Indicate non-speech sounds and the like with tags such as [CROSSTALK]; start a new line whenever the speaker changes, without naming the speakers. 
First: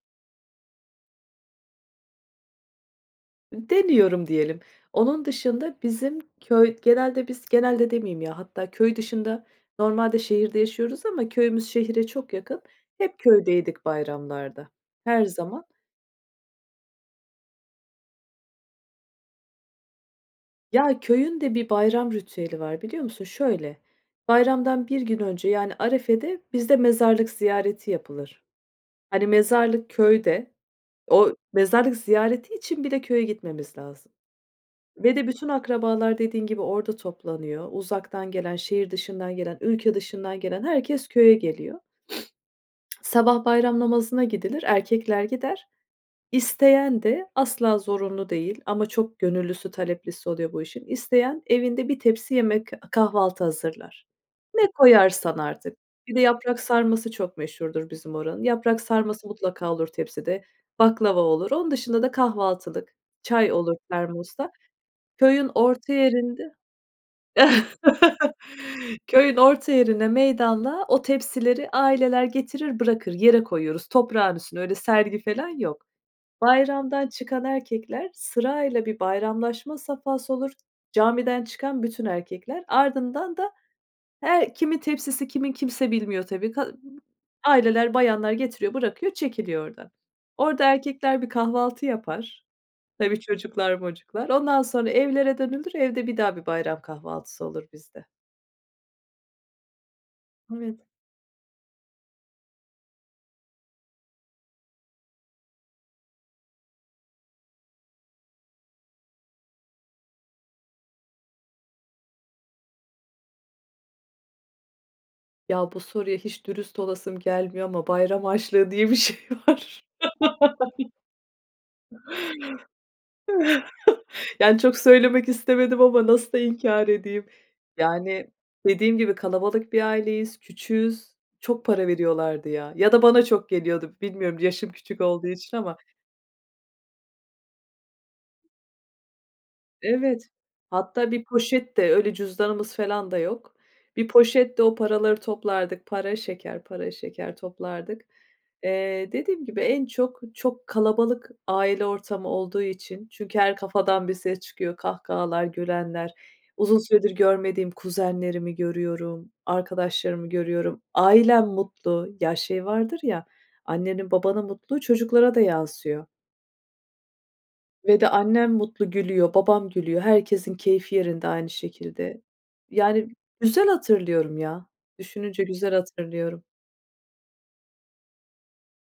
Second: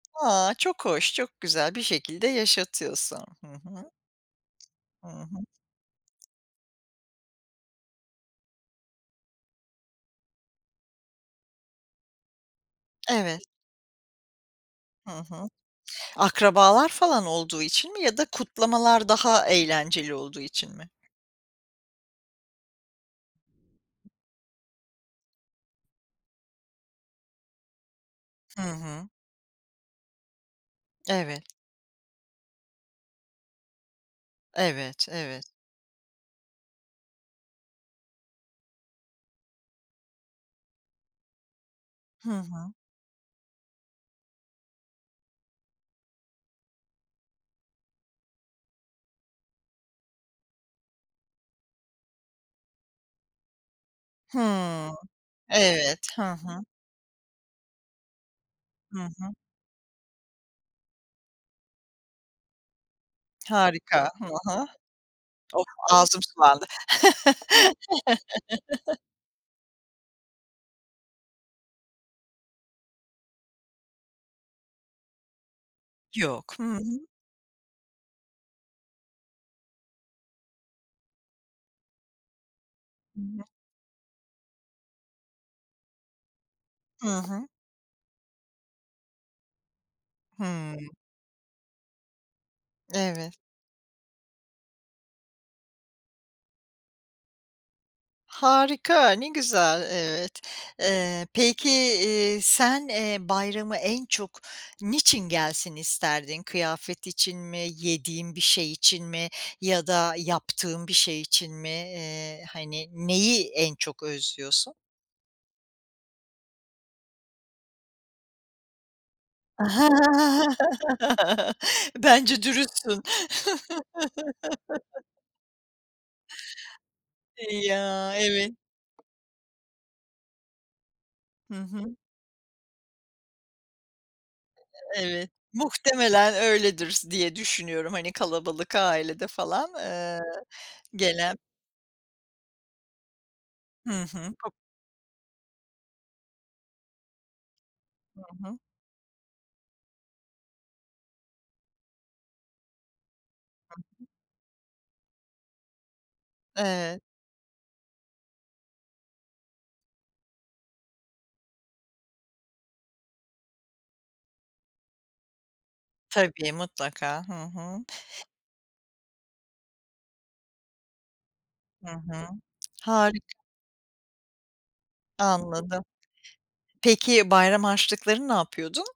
A, çok hoş, çok güzel. Bir şekilde yaşatıyorsun. Hı hı.
Deniyorum, diyelim.
Hı
Onun
hı.
dışında bizim köy genelde biz genelde demeyeyim ya, hatta köy dışında, normalde şehirde yaşıyoruz ama köyümüz şehre çok yakın. Hep
Evet.
köydeydik bayramlarda,
Hı
her
hı.
zaman.
Akrabalar falan olduğu için mi ya da kutlamalar daha eğlenceli olduğu için mi?
Ya, köyün de bir bayram ritüeli var, biliyor musun? Şöyle, bayramdan 1 gün önce, yani, arefede bizde mezarlık ziyareti yapılır.
Hı hı.
Hani, mezarlık köyde. O
Evet.
mezarlık ziyareti için bile köye gitmemiz lazım
Evet,
ve de
evet.
bütün akrabalar dediğin gibi orada toplanıyor. Uzaktan gelen, şehir dışından gelen, ülke dışından gelen herkes köye geliyor.
Hı hı.
[SNIFFS] Sabah bayram namazına gidilir, erkekler gider. İsteyen de, asla zorunlu değil ama çok gönüllüsü, taleplisi oluyor bu işin. İsteyen evinde bir tepsi yemek, kahvaltı hazırlar. Ne
Hımm,
koyarsan artık.
evet,
Bir de
hı
yaprak
hı.
sarması çok meşhurdur bizim oranın. Yaprak
Hı
sarması
hı.
mutlaka olur tepside, baklava olur. Onun dışında da kahvaltılık, çay olur
Harika, hı
termosta.
hı.
Köyün
Of,
orta
ağzım
yerinde.
sulandı.
[CHUCKLES]
[CHUCKLES]
Köyün orta yerinde, meydanda o tepsileri aileler getirir, bırakır. Yere koyuyoruz, toprağın üstüne, öyle sergi falan yok.
Yok. Hı hı.
Bayramdan çıkan erkekler sırayla, bir bayramlaşma safhası olur, camiden çıkan bütün erkekler.
Hı
Ardından
hı.
da her kimin tepsisi kimin, kimse bilmiyor, tabii. Ka
Hı hı.
aileler, bayanlar getiriyor, bırakıyor, çekiliyor oradan. Orada
Hımm.
erkekler bir kahvaltı yapar. Tabii,
Evet.
çocuklar mocuklar, ondan sonra evlere dönülür. Evde bir daha bir bayram kahvaltısı olur bizde.
Harika, ne güzel. Evet.
Evet.
Eee, peki, eee, sen, eee, bayramı en çok niçin gelsin isterdin? Kıyafet için mi, yediğin bir şey için mi ya da yaptığın bir şey için mi? Eee, hani, neyi en çok özlüyorsun?
Ya bu soruya hiç dürüst olasım gelmiyor ama bayram harçlığı diye bir şey var. [CHUCKLES]
[LAUGHS] Bence dürüstsün.
[CHUCKLES] Yani, çok
[CHUCKLES]
söylemek istemedim ama nasıl da inkar edeyim.
Ya,
Yani,
evet.
dediğim gibi kalabalık bir aileyiz, küçüğüz,
Hı
çok para
hı.
veriyorlardı, ya. Ya da bana çok geliyordu, bilmiyorum, yaşım küçük olduğu
Evet,
için ama
muhtemelen öyledir s diye düşünüyorum, hani, kalabalık ailede falan, eee,
Evet, hatta bir
gelen
poşette, öyle cüzdanımız falan da yok.
Hı
Bir
hı. Çok
poşette o paraları toplardık, para, şeker, para, şeker toplardık.
Hı hı.
Eee, dediğim gibi en çok, çok kalabalık aile ortamı olduğu için çünkü her
Hı hı.
kafadan bir ses çıkıyor, kahkahalar, gülenler, uzun
Evet.
süredir görmediğim kuzenlerimi görüyorum, arkadaşlarımı görüyorum, ailem mutlu, ya şey vardır ya, annenin babanın mutluluğu çocuklara da yansıyor.
Tabii, mutlaka. Hı hı.
Ve de annem mutlu gülüyor, babam gülüyor. Herkesin keyfi yerinde aynı
Hı
şekilde,
hı.
yani,
Harika.
güzel hatırlıyorum ya, düşününce güzel
Anladım.
hatırlıyorum.
Peki, bayram harçlıklarını ne yapıyordun?